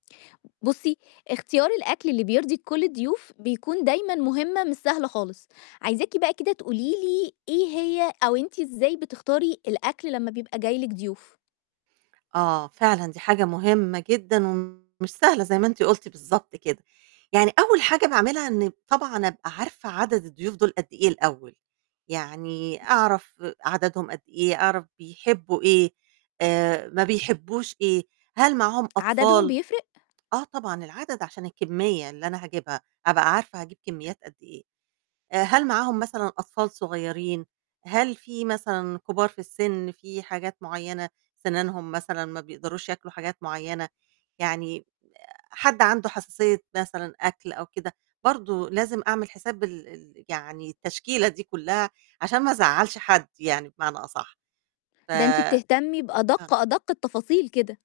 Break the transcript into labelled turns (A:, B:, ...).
A: بُصّي، اختيار الأكل اللي بيرضي كُلّ الضيوف بيكون دايمًا مهمة مش سهلة خالص، عايزاكِ بقى كده تقولي لي إيه هي أو أنتِ إزاي بتختاري الأكل لمّا بيبقى جاي لِك ضيوف؟
B: آه فعلًا، دي حاجة مهمة جدًا ومش سهلة زي ما أنتِ قُلتِ بالضبط كده. يعني أول حاجة باعملها إن طبعًا أبقى عارفة عدَدْ الضيوف دُول قد إيه الأول؟ يعني أعرف عدَدْهُم قد إيه، أعرف بيحبّوا إيه، آآ، ما بيحبوش إيه، هل معاهم
A: عدَدهُم
B: أطفال؟
A: بيفرق؟
B: آه طبعًا، العدَدْ عشان الكميّة اللي أنا هاجيبها أبقى عارفة هاجيب كميّات قد إيه، هل معاهم مثلًا أطفال صغيّرين؟ هل في مثلًا كبار في السن، في حاجات معيّنة سنانهُم مثلًا ما بيقدروش ياكلوا حاجات معيّنة؟ يعني حد عنده حساسية مثلًا أكل أو كده، برضه لازم أعمل حساب ال ال يعني التشكيلة دي كُلّها، عشان ما أزعّلش حد يعني بمعنى أصَحّ، ف
A: ده أنتِ
B: آه.
A: بتهتمّي بأدق أدق التفاصيل كده.